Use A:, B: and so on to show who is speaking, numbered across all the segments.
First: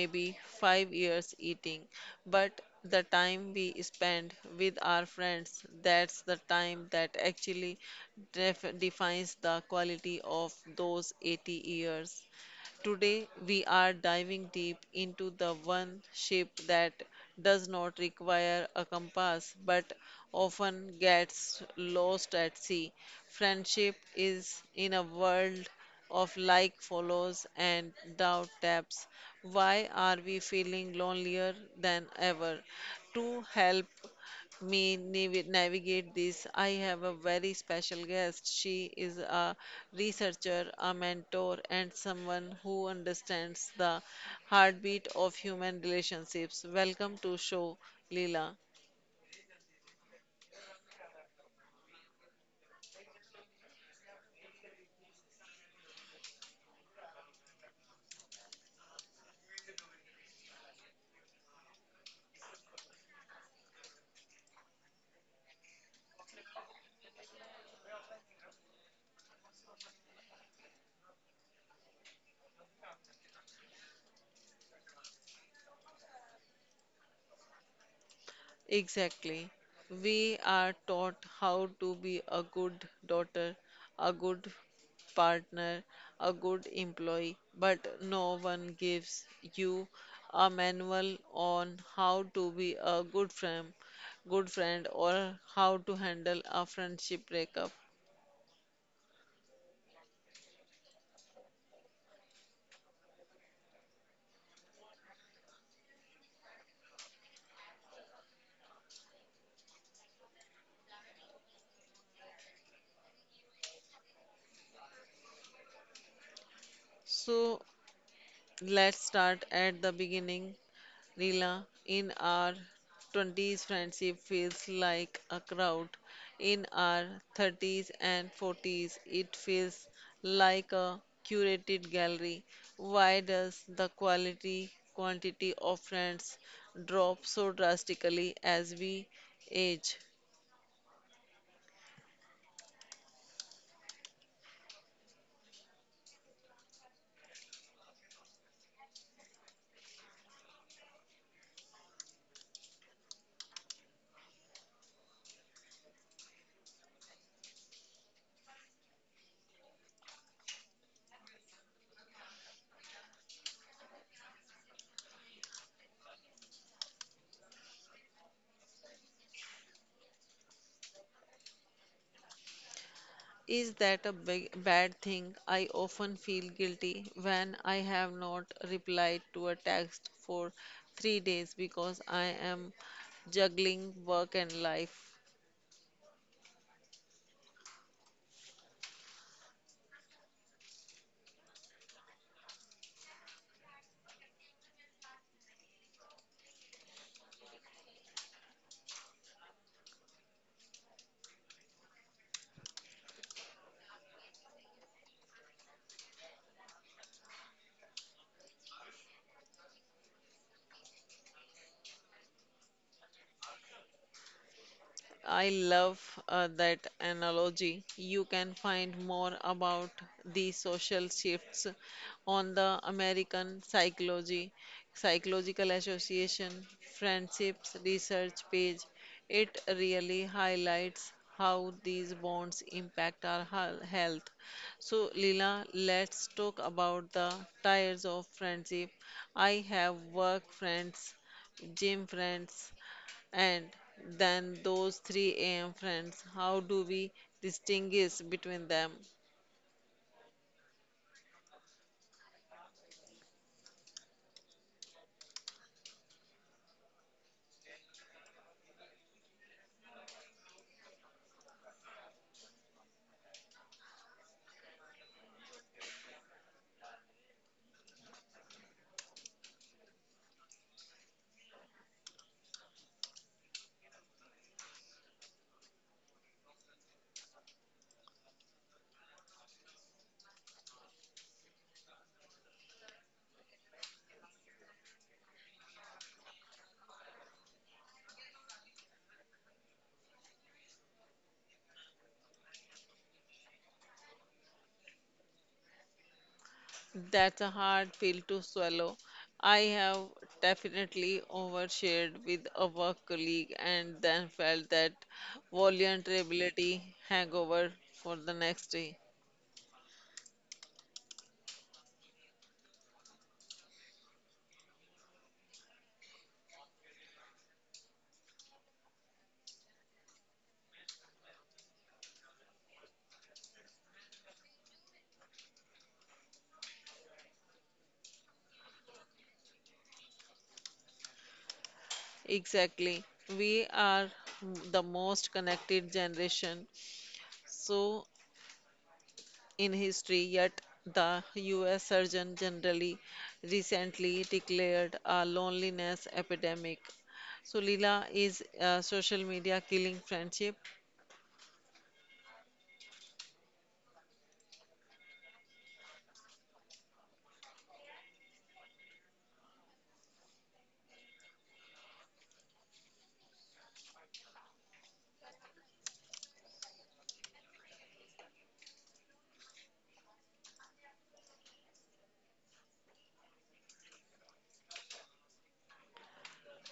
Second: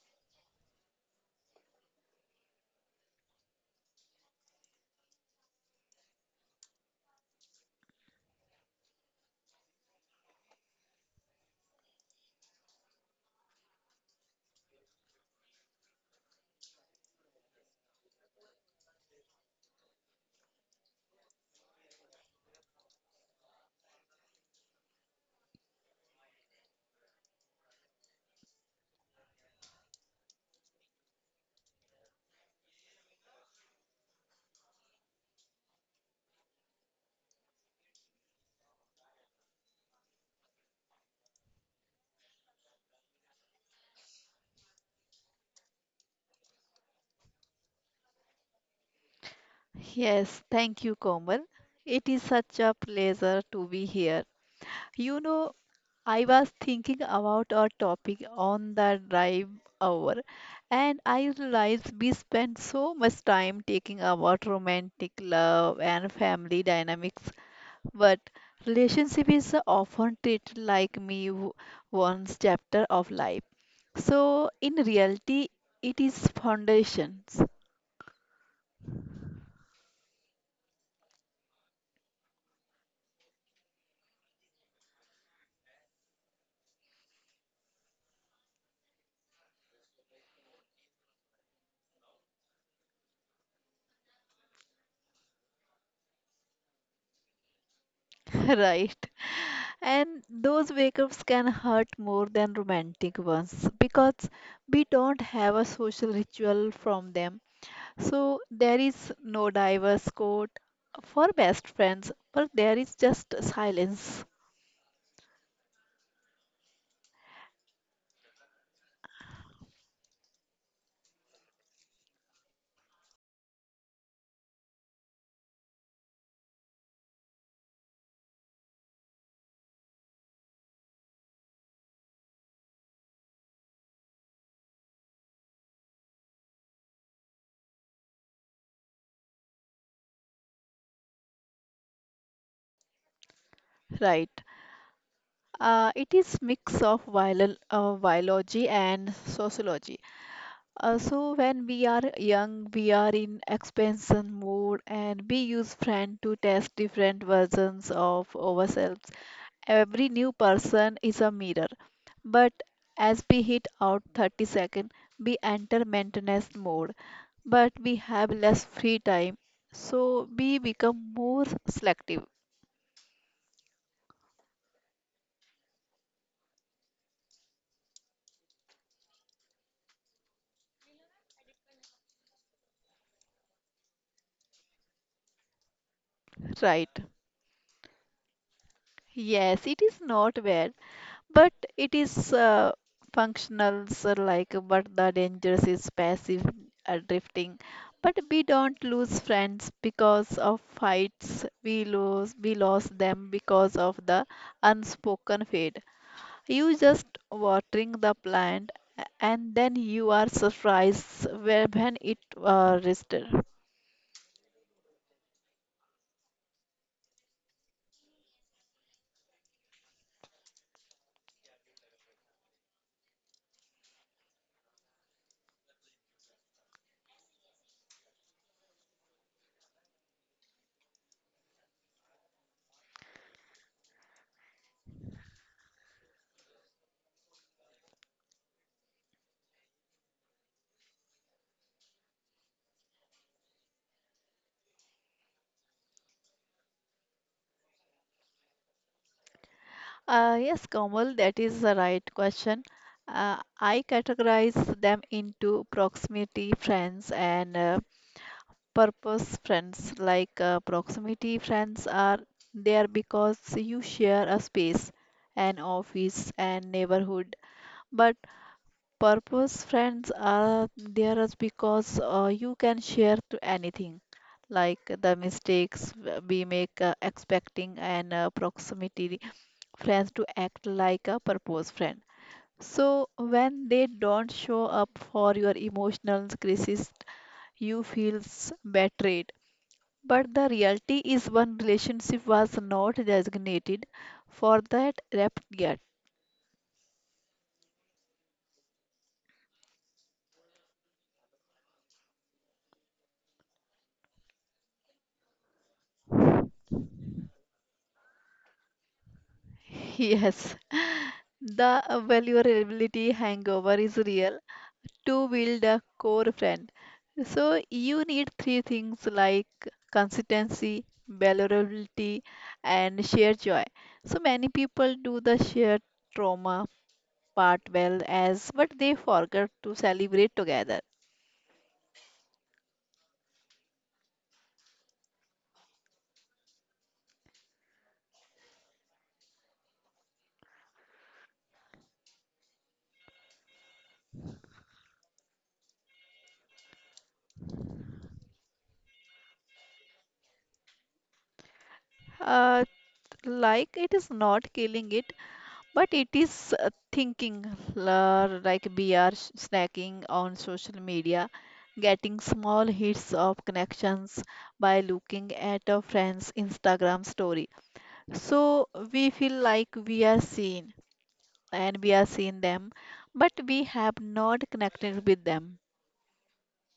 A: maybe 5 years eating. But the time we spend with our friends, that's the time that actually defines the quality of those 80 years. Today, we are diving deep into the one shape that does not require a compass but often gets lost at sea. Friendship is in a world of like, follows, and doubt taps. Why are we feeling lonelier than ever? To help me navigate this, I have a very special guest. She is a researcher, a mentor, and someone who understands the heartbeat of human relationships. Welcome to show, Leela.
B: Yes, thank you, Komal. It is such a pleasure to be here. You know, I was thinking about our topic on the drive hour, and I realized we spend so much time talking about romantic love and family dynamics, but relationship is often treated like one's chapter of life. So, in reality, it is foundations,
A: Exactly. We are taught how to be a good daughter, a good partner, a good employee, but no one gives you a manual on how to be a good friend or how to handle a friendship breakup.
B: right? And those breakups can hurt more than romantic ones because we don't have a social ritual from them. So there is no diverse code for best friends, but there is just silence,
A: So let's start at the beginning. Leela, in our 20s, friendship feels like a crowd. In our 30s and 40s, it feels like a curated gallery. Why does the quality quantity of friends drop so drastically as we age?
B: right? It is mix of biology and sociology. So when we are young, we are in expansion mode, and we use friend to test different versions of ourselves. Every new person is a mirror. But as we hit out 30 second, we enter maintenance mode. But we have less free time, so we become more selective.
A: Is that a big, bad thing? I often feel guilty when I have not replied to a text for 3 days because I am juggling work and life.
B: Right. Yes, it is not bad, but it is functional, so like, but the dangerous is passive drifting. But we don't lose friends because of fights. We lost them because of the unspoken fate. You just watering the plant and then you are surprised when it rested.
A: I love that analogy. You can find more about the social shifts on the American Psychology Psychological Association Friendships Research page. It really highlights how these bonds impact our health. So, Leela, let's talk about the tires of friendship. I have work friends, gym friends, and then those 3 a.m. friends, how do we distinguish between them?
B: Yes, Komal, that is the right question. I categorize them into proximity friends and purpose friends. Like proximity friends are there because you share a space, an office, and neighborhood. But Purpose friends are there is because you can share to anything, like the mistakes we make expecting an proximity friends to act like a purpose friend. So when they don't show up for your emotional crisis, you feels betrayed. But the reality is one relationship was not designated for that rep yet.
A: That's a hard pill to swallow. I have definitely overshared with a work colleague and then felt that vulnerability hangover for the next day.
B: Yes, the vulnerability hangover is real to build a core friend. So you need three things like consistency, vulnerability, and shared joy. So many people do the shared trauma part well as but they forget to celebrate together.
A: Exactly. We are the most connected generation, so in history, yet the US Surgeon Generally recently declared a loneliness epidemic. So Leela, is social media killing friendship?
B: Uh, like it is not killing it, but it is thinking like we are snacking on social media, getting small hits of connections by looking at a friend's Instagram story. So we feel like we are seen and we are seeing them, but we have not connected with them.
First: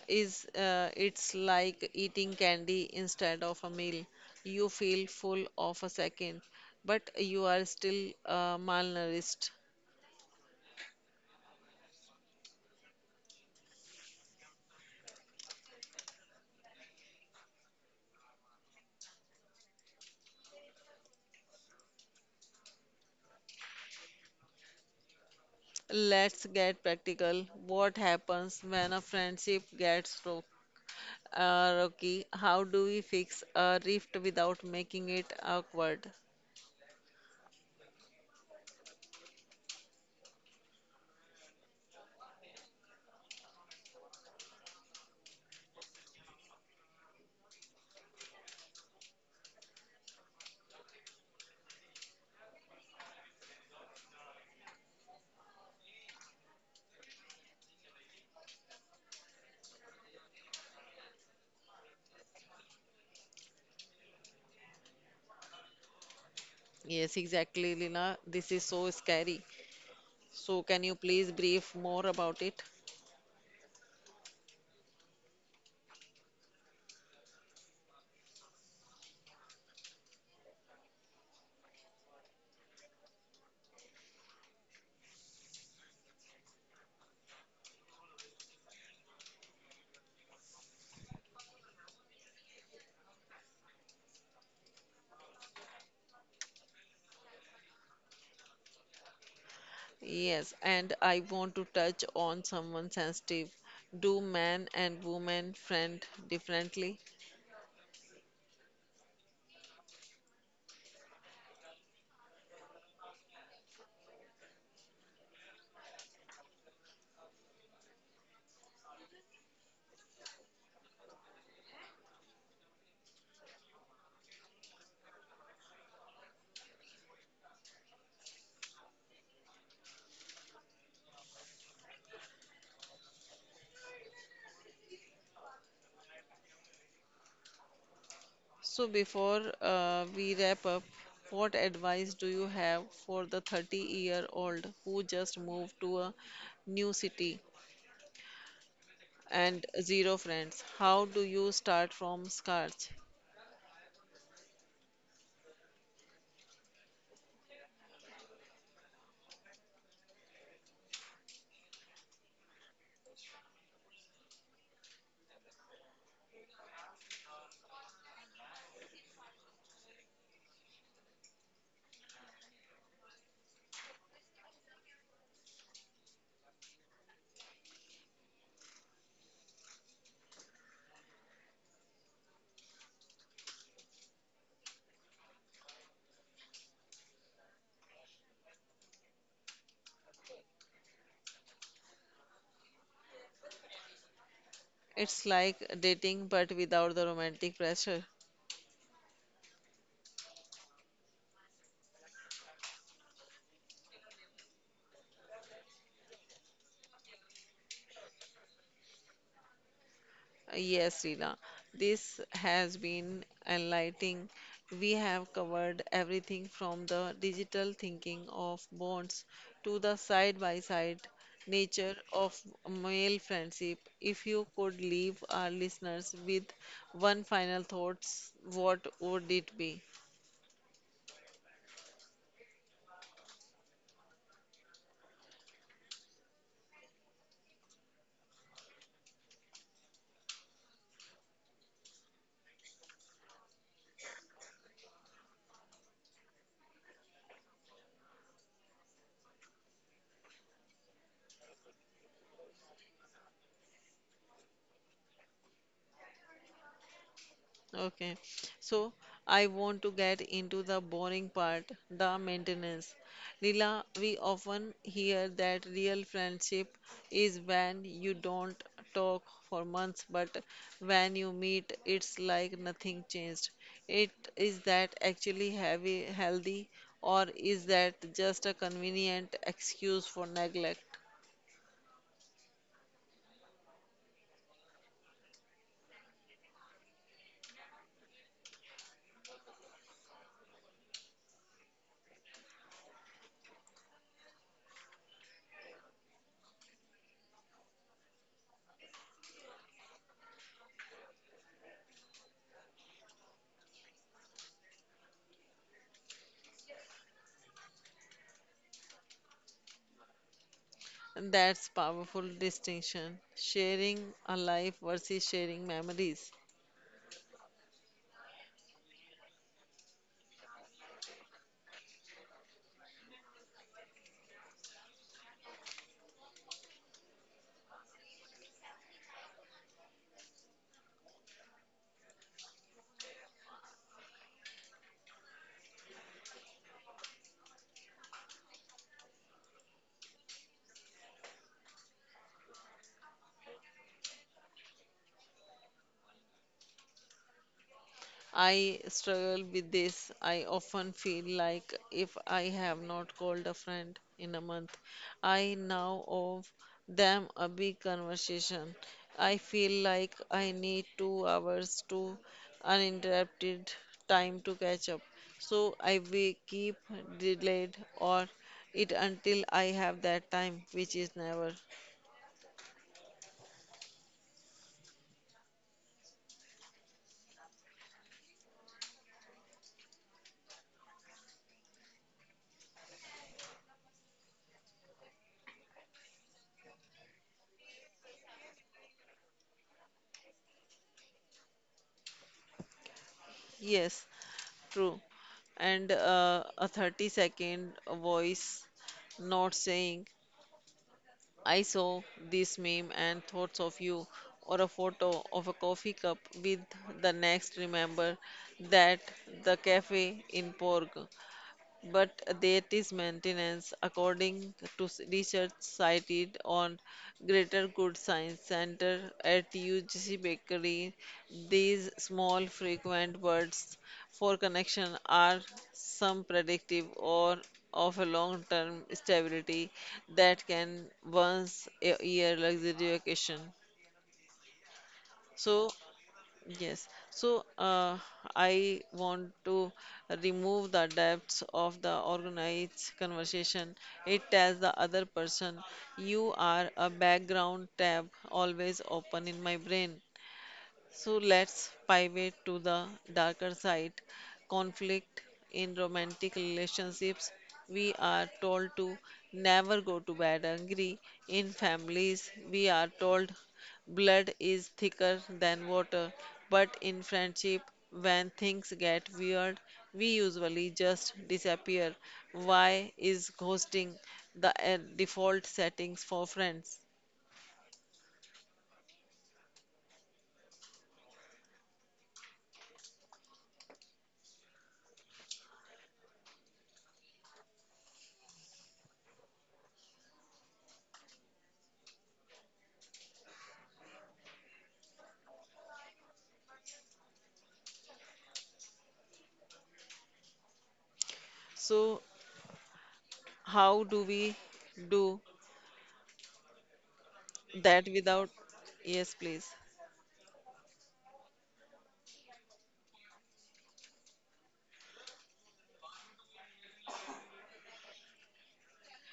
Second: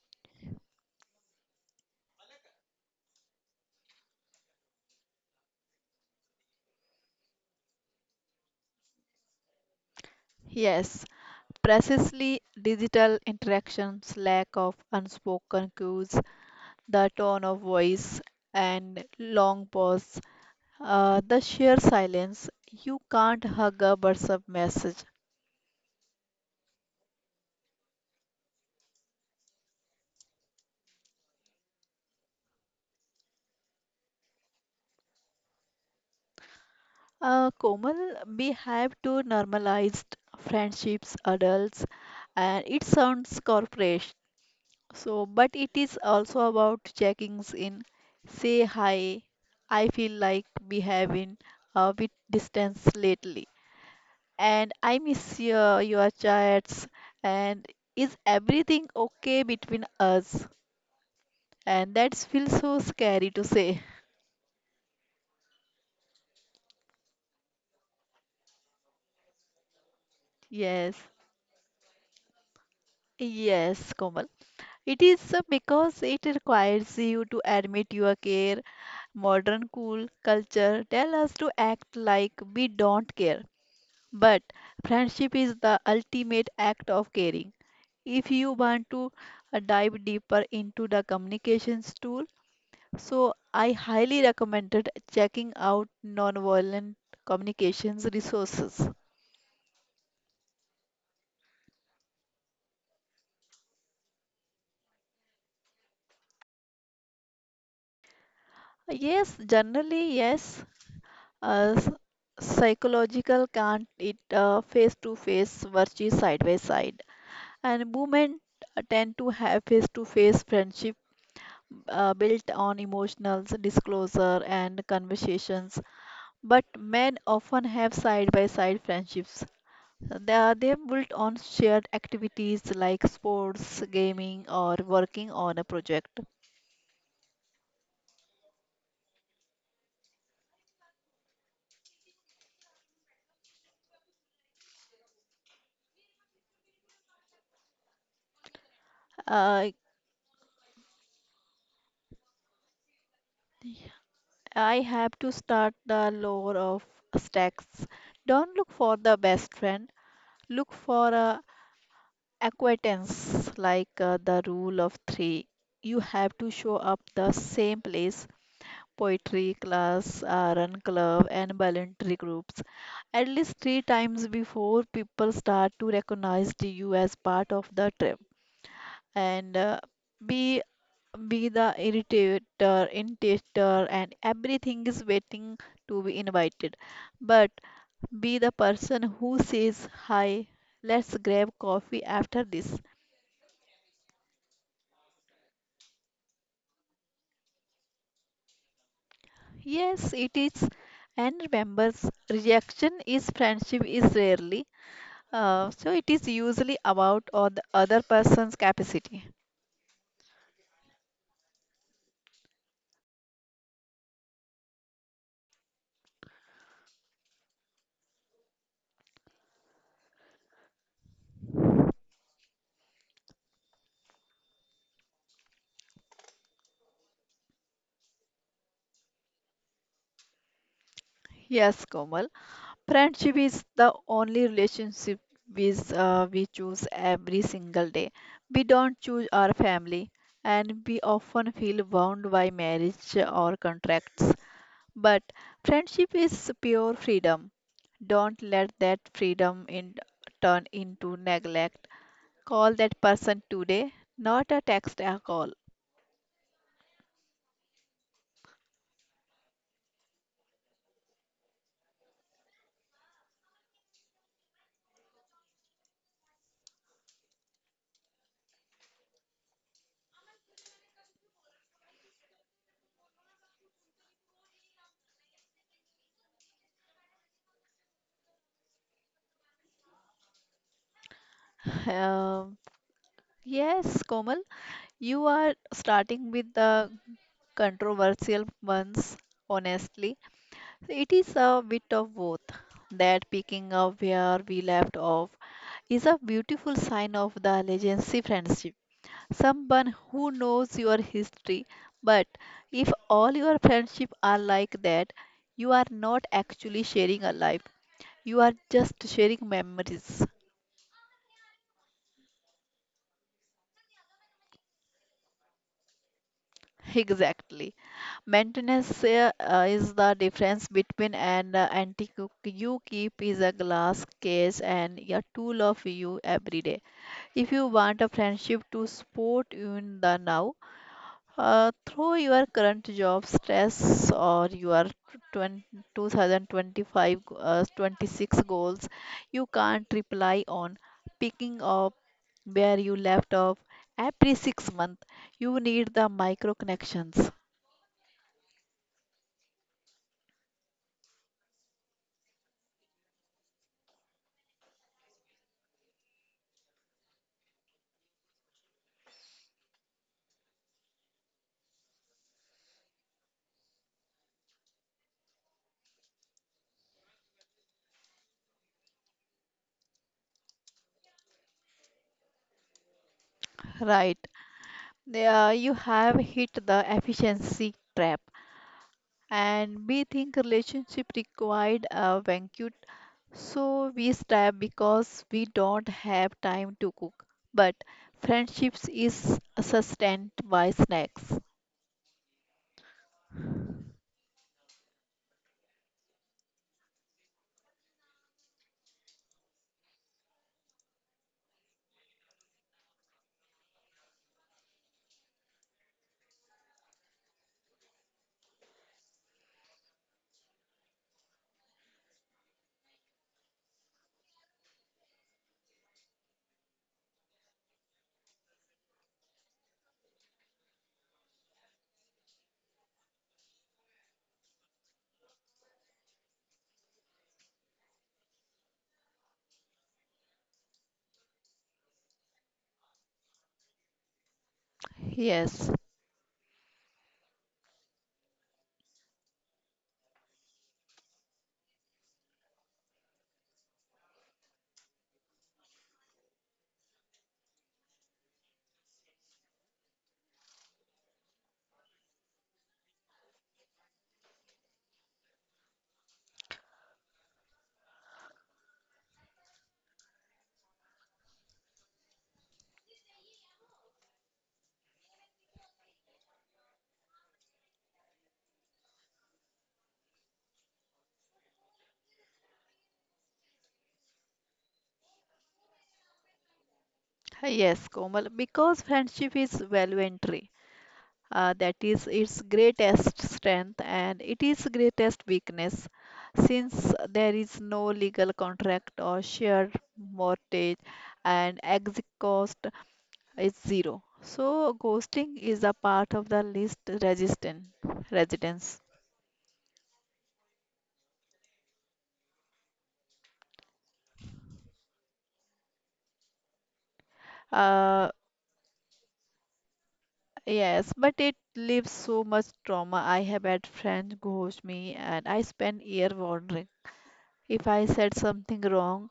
A: Is it's like eating candy instead of a meal. You feel full of a second, but you are still malnourished.
B: Yes, precisely digital interactions, lack of unspoken cues, the tone of voice, and long pause. The sheer silence. You can't hug a WhatsApp message.
A: Let's get practical. What happens when a friendship gets Rocky, how do we fix a rift without making it awkward?
B: Komal, we have to normalize friendships, adults, and it sounds corporate. So, but it is also about checking in. Say hi. I feel like we have been a bit distance lately, and I miss your chats. And is everything okay between us? And that feels so scary to say.
A: Yes, exactly, Lina. This is so scary. So, can you
B: Yes.
A: please brief more about it?
B: Yes, Komal. It is because it requires you to admit your care. Modern cool culture tell us to act like we don't care. But friendship is the ultimate act of caring. If you want to dive deeper into the communications tool, so I highly recommended checking out nonviolent communications resources.
A: Yes, and I want to touch on someone sensitive. Do man and woman friend differently?
B: Yes, generally, yes. Uh, s- Psychological can't it face to face versus side by side. And women tend to have face to face friendship built on emotional disclosure and conversations, but men often have side by side friendships. They built on shared activities like sports, gaming, or working on a project.
A: So, before we wrap up, what advice do you have for the 30-year-old who just moved to a new city and
B: Uh,
A: zero friends. How do you start from scratch?
B: I have to start the lore of stacks. Don't look for the best friend. Look for acquaintance like the rule of three. You have to show up the same place poetry class, run club, and voluntary groups at least three times before people start to recognize you as part of the trip. And be be the irritator, intimidator, and everything is waiting to be invited. But be the person who says, "Hi, let's grab coffee after this."
A: It's like dating but without the romantic pressure.
B: Yes, it is. And remember, rejection is friendship is rarely. So it is usually about or the other person's capacity.
A: Yes, Reena, this has been enlightening. We have covered everything from the digital thinking of bonds to the side by side nature of male friendship. If you could leave our listeners with one final thoughts, what would it be?
B: Yes, Komal. Friendship is the only relationship with we choose every single day. We don't choose our family, and we often feel bound by marriage or contracts. But friendship is pure freedom. Don't let that freedom in turn into neglect. Call that person today, not a text, a call.
A: Okay, so I want to get into the boring part, the maintenance. Leela, we often hear that real friendship is when you don't talk for months, but when you meet, it's like nothing changed. It is that actually heavy, healthy, or is that just a convenient excuse for neglect?
B: Um, yes, Komal, you are starting with the controversial ones, honestly. It is a bit of both. That picking up where we left off is a beautiful sign of the legacy friendship. Someone who knows your history, but if all your friendship are like that, you are not actually sharing a life. You are just sharing memories.
A: That's powerful distinction. Sharing a life versus sharing memories.
B: Exactly. Maintenance is the difference between an antique you keep is a glass case and a tool of you every day. If you want a friendship to support you in the now, through your current job stress or your 20, 2025 26 goals, you can't reply on picking up where you left off every 6 months. You need the micro connections.
A: I struggle with this. I often feel like if I have not called a friend in a month, I now owe them a big conversation. I feel like I need 2 hours to uninterrupted time to catch up. So I will keep delayed or it until I have that time, which is never.
B: Right. Yeah, you have hit the efficiency trap, and we think relationship required a banquet, so we stop because we don't have time to cook. But friendships is sustained by snacks.
A: Yes, true. And a 30-second voice not saying I saw this meme and thoughts of you, or a photo of a coffee cup with the next remember that the cafe in Porg but there is maintenance according to research cited on Greater Good Science Center at UGC Bakery. These small frequent words for connection are some predictive or of a long-term stability that can once a year luxury vacation. So
B: Yes,
A: yes, so I want to remove the depths of the organized conversation. It tells the other person, you are a background tab always open in my brain. So let's pivot to the darker side conflict in romantic relationships. We are told to never go to bed angry. In families, we are told blood is thicker than water. But in friendship, when things get weird, we usually just disappear. Why is ghosting the default settings for friends?
B: yes, Komal, because friendship is value entry. That is its greatest strength and it is greatest weakness, since there is no legal contract or shared mortgage and exit cost is zero, so ghosting is a part of the least resistant residence.
A: So, how do we do that
B: uh,
A: without yes please
B: yes but it leaves so much trauma. I have had friends ghost me and I spent year wondering if I said something wrong.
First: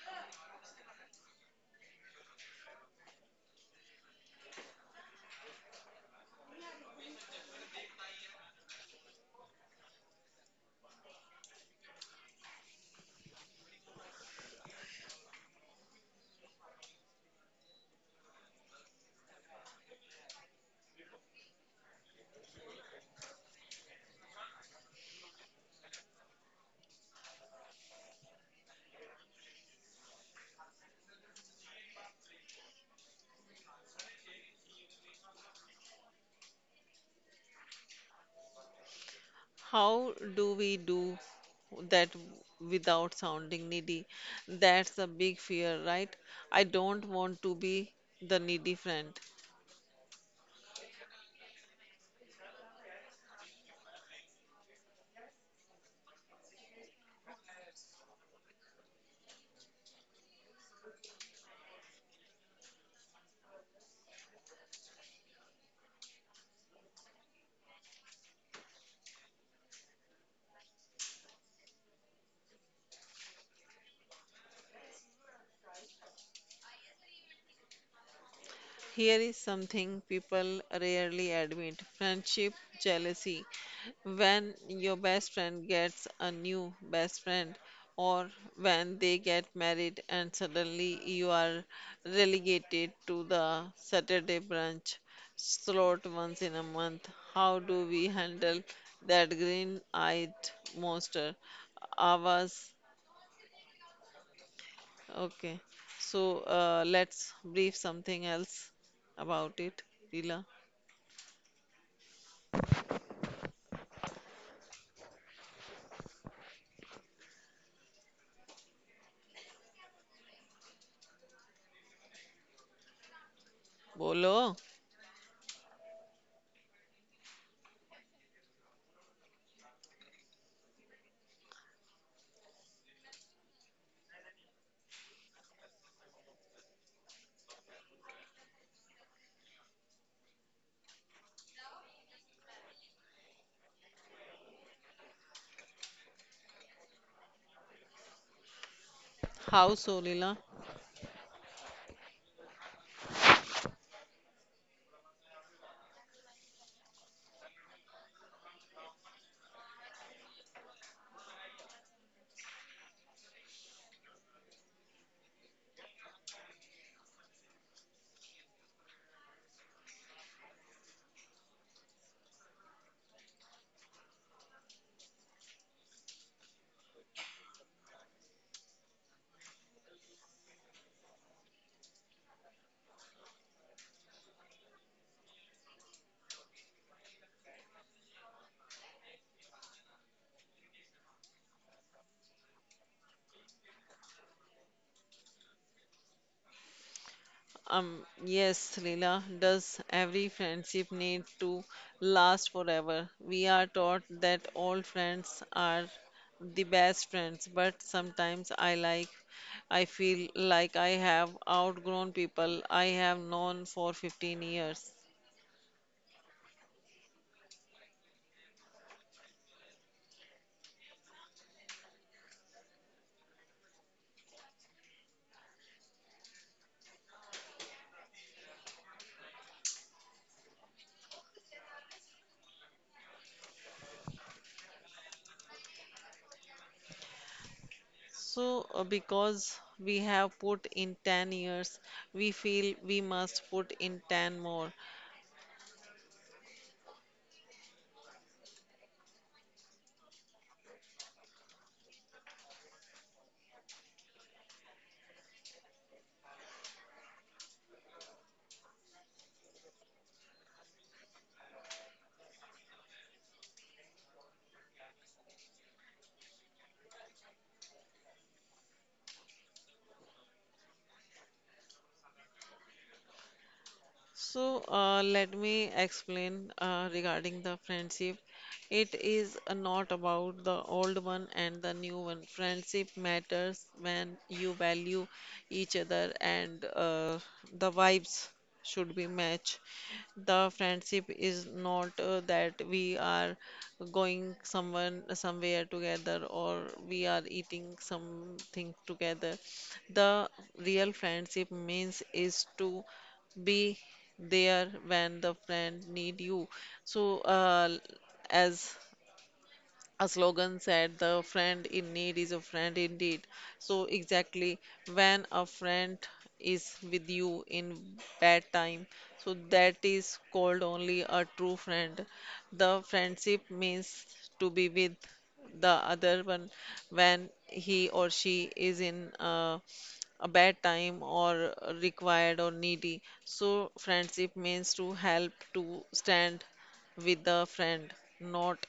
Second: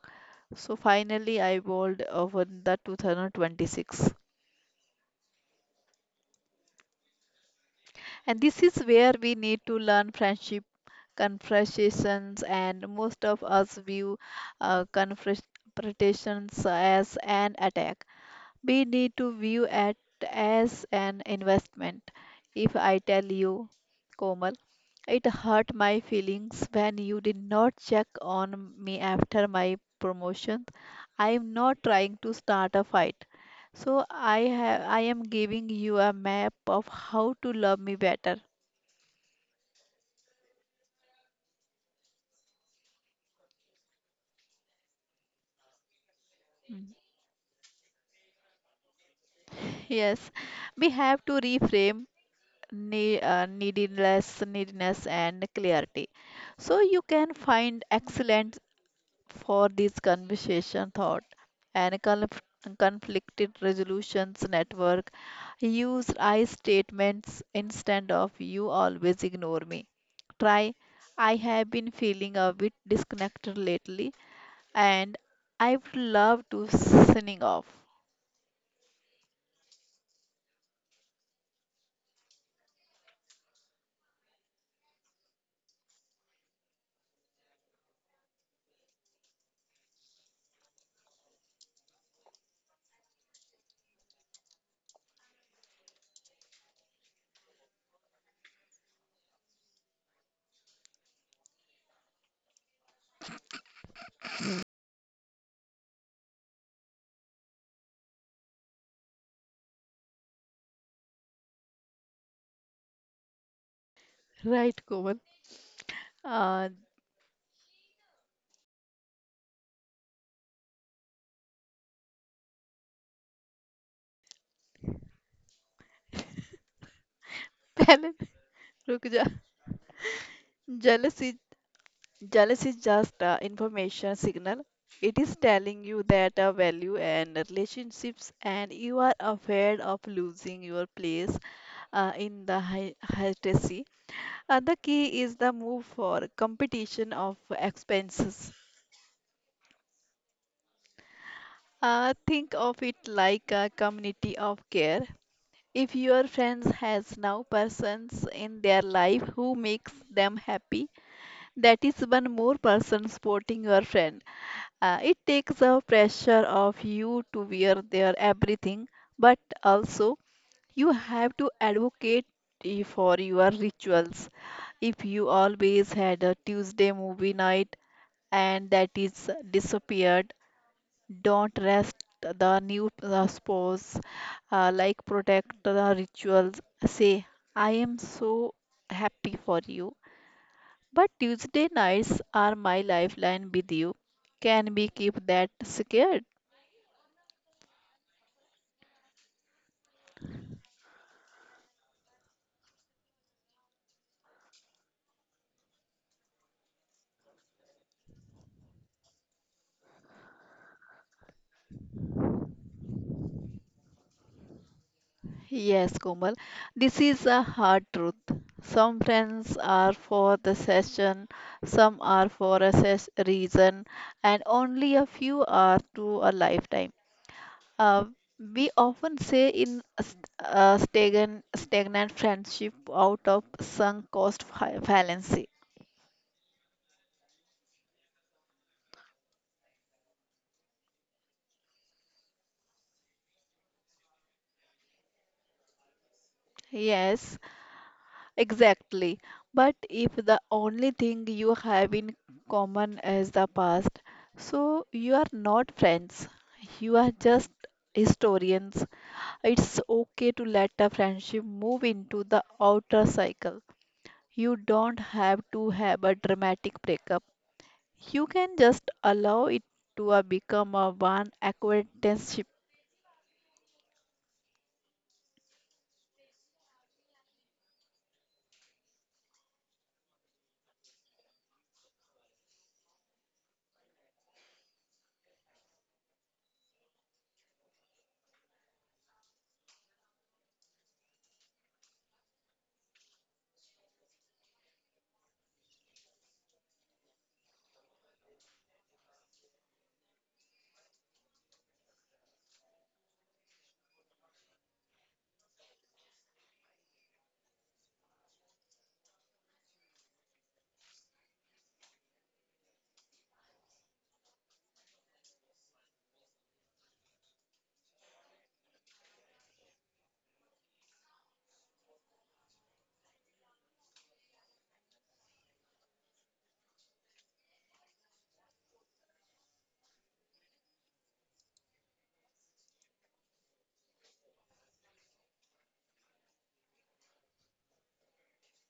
B: So finally, I bowled over the 2026. And this is where we need to learn friendship, confrontations, and most of us view confrontations as an attack. We need to view it as an investment. If I tell you, Komal, it hurt my feelings when you did not check on me after my promotion. I am not trying to start a fight. So I am giving you a map of how to love me better.
A: how do we do that without sounding needy that's a big fear right I
B: Mm.
A: don't want to be the needy friend
B: Yes, we have to reframe neediness and clarity. So you can find excellent for this conversation thought and conflicted resolutions network. Use I statements instead of "you always ignore me". Try "I have been feeling a bit disconnected lately, and I would love to signing off".
A: here is something people rarely admit friendship jealousy when your best friend gets a new best friend or when they get married and suddenly you are relegated to the Saturday brunch slot once in a month. How do we handle that green-eyed monster? Ours. Okay. So let's brief something else about it. Leela.
B: Right, Komal. uh,
A: Bolo.
B: पहले रुक जा jealousy. Jealous is just information signal. It is telling you that a value and relationships, and you are afraid of losing your place in the hierarchy. The key is the move for competition of expenses.
A: How so, Leela?
B: Think of it like a community of care. If your friends has now persons in their life who makes them happy, that is one more person supporting your friend. It takes the pressure off you to wear their everything, but also you have to advocate for your rituals. If you always had a Tuesday movie night and that is disappeared, don't rest the new spouse, like protect the rituals. Say, "I am so happy for you, but Tuesday nights are my lifeline with you. Can we keep that secure?"
A: Yes, Leela, does every friendship need to last forever? We are taught that all friends are the best friends, but sometimes I feel like I have outgrown people I have known for 15 years.
B: Yes, Komal. This is a hard truth. Some friends are for the session, some are for a reason, and only a few are to a lifetime. Uh, we often say in a stagnant friendship out of sunk cost fallacy.
A: So, because we have put in 10 years, we feel we must put in 10 more.
B: Yes, exactly. But if the only thing you have in common is the past, so you are not friends. You are just historians. It's okay to let a friendship move into the outer cycle. You don't have to have a dramatic breakup. You can just allow it to become a one acquaintanceship.
A: So, let me explain regarding the friendship. It is not about the old one and the new one. Friendship matters when you value each other, and the vibes should be match. The friendship is not that we are going someone somewhere together or we are eating something together. The real friendship means is to be there when the friend need you so as a slogan said, the friend in need is a friend indeed, so exactly when a friend is with you in bad time, so that is called only a true friend. The friendship means to be with the other one when he or she is in a bad time or required or needy, so friendship means to help to stand with the friend, not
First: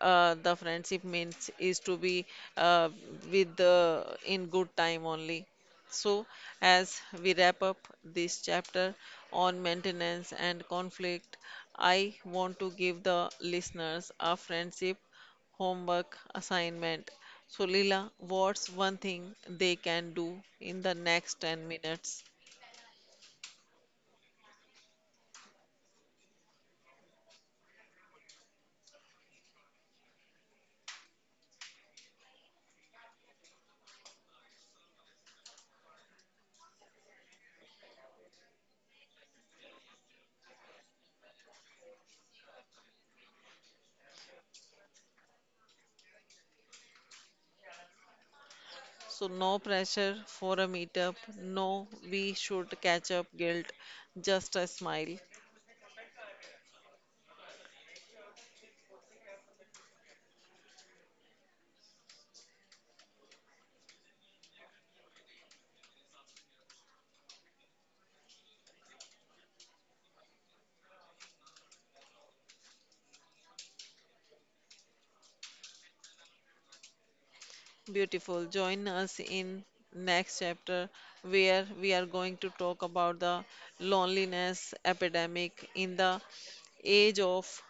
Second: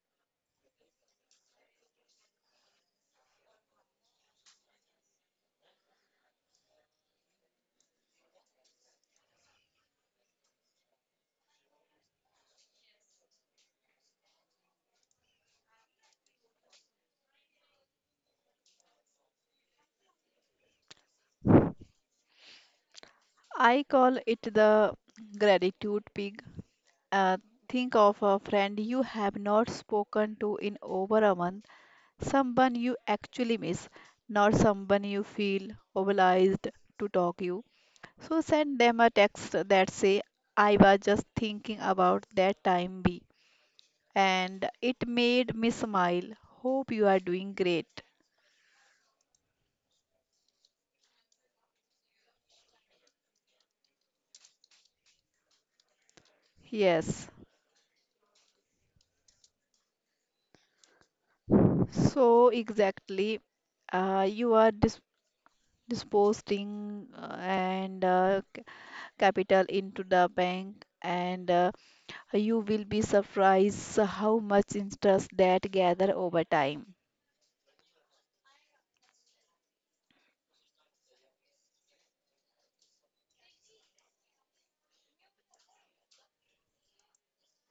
A: the friendship means is to be uh, with the in good time only. So as we wrap up this chapter on maintenance and conflict, I want to give the listeners a friendship homework assignment. So Lila, what's one thing they can do in the next 10 minutes,
B: I call it the gratitude pig. Uh, think of a friend you have not spoken to in over a month, someone you actually miss, not someone you feel obliged to talk you. So send them a text that say, "I was just thinking about that time B, and it made me smile. Hope you are doing great."
A: so no pressure for a meetup, no we should catch up guilt, just a smile.
B: Yes. So exactly, you are disposing and capital into the bank and you will be surprised how much interest that gather over time.
A: Beautiful. Join us in next chapter where we are going to talk about the loneliness epidemic in the age of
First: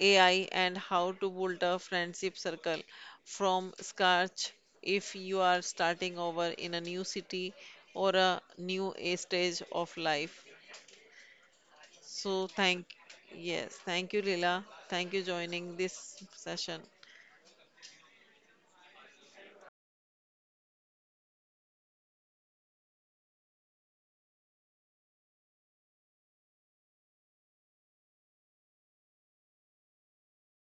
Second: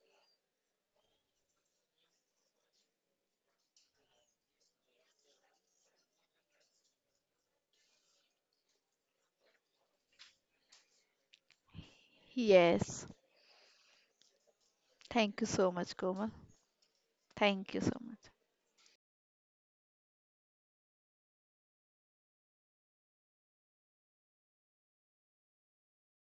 A: AI and how to build a friendship circle from scratch if you are starting over in a new city or a stage of life. So thank
B: Yes.
A: yes, thank you Lila. Thank you
B: Thank you so
A: joining
B: much,
A: this
B: Komal.
A: session.
B: Thank you so much.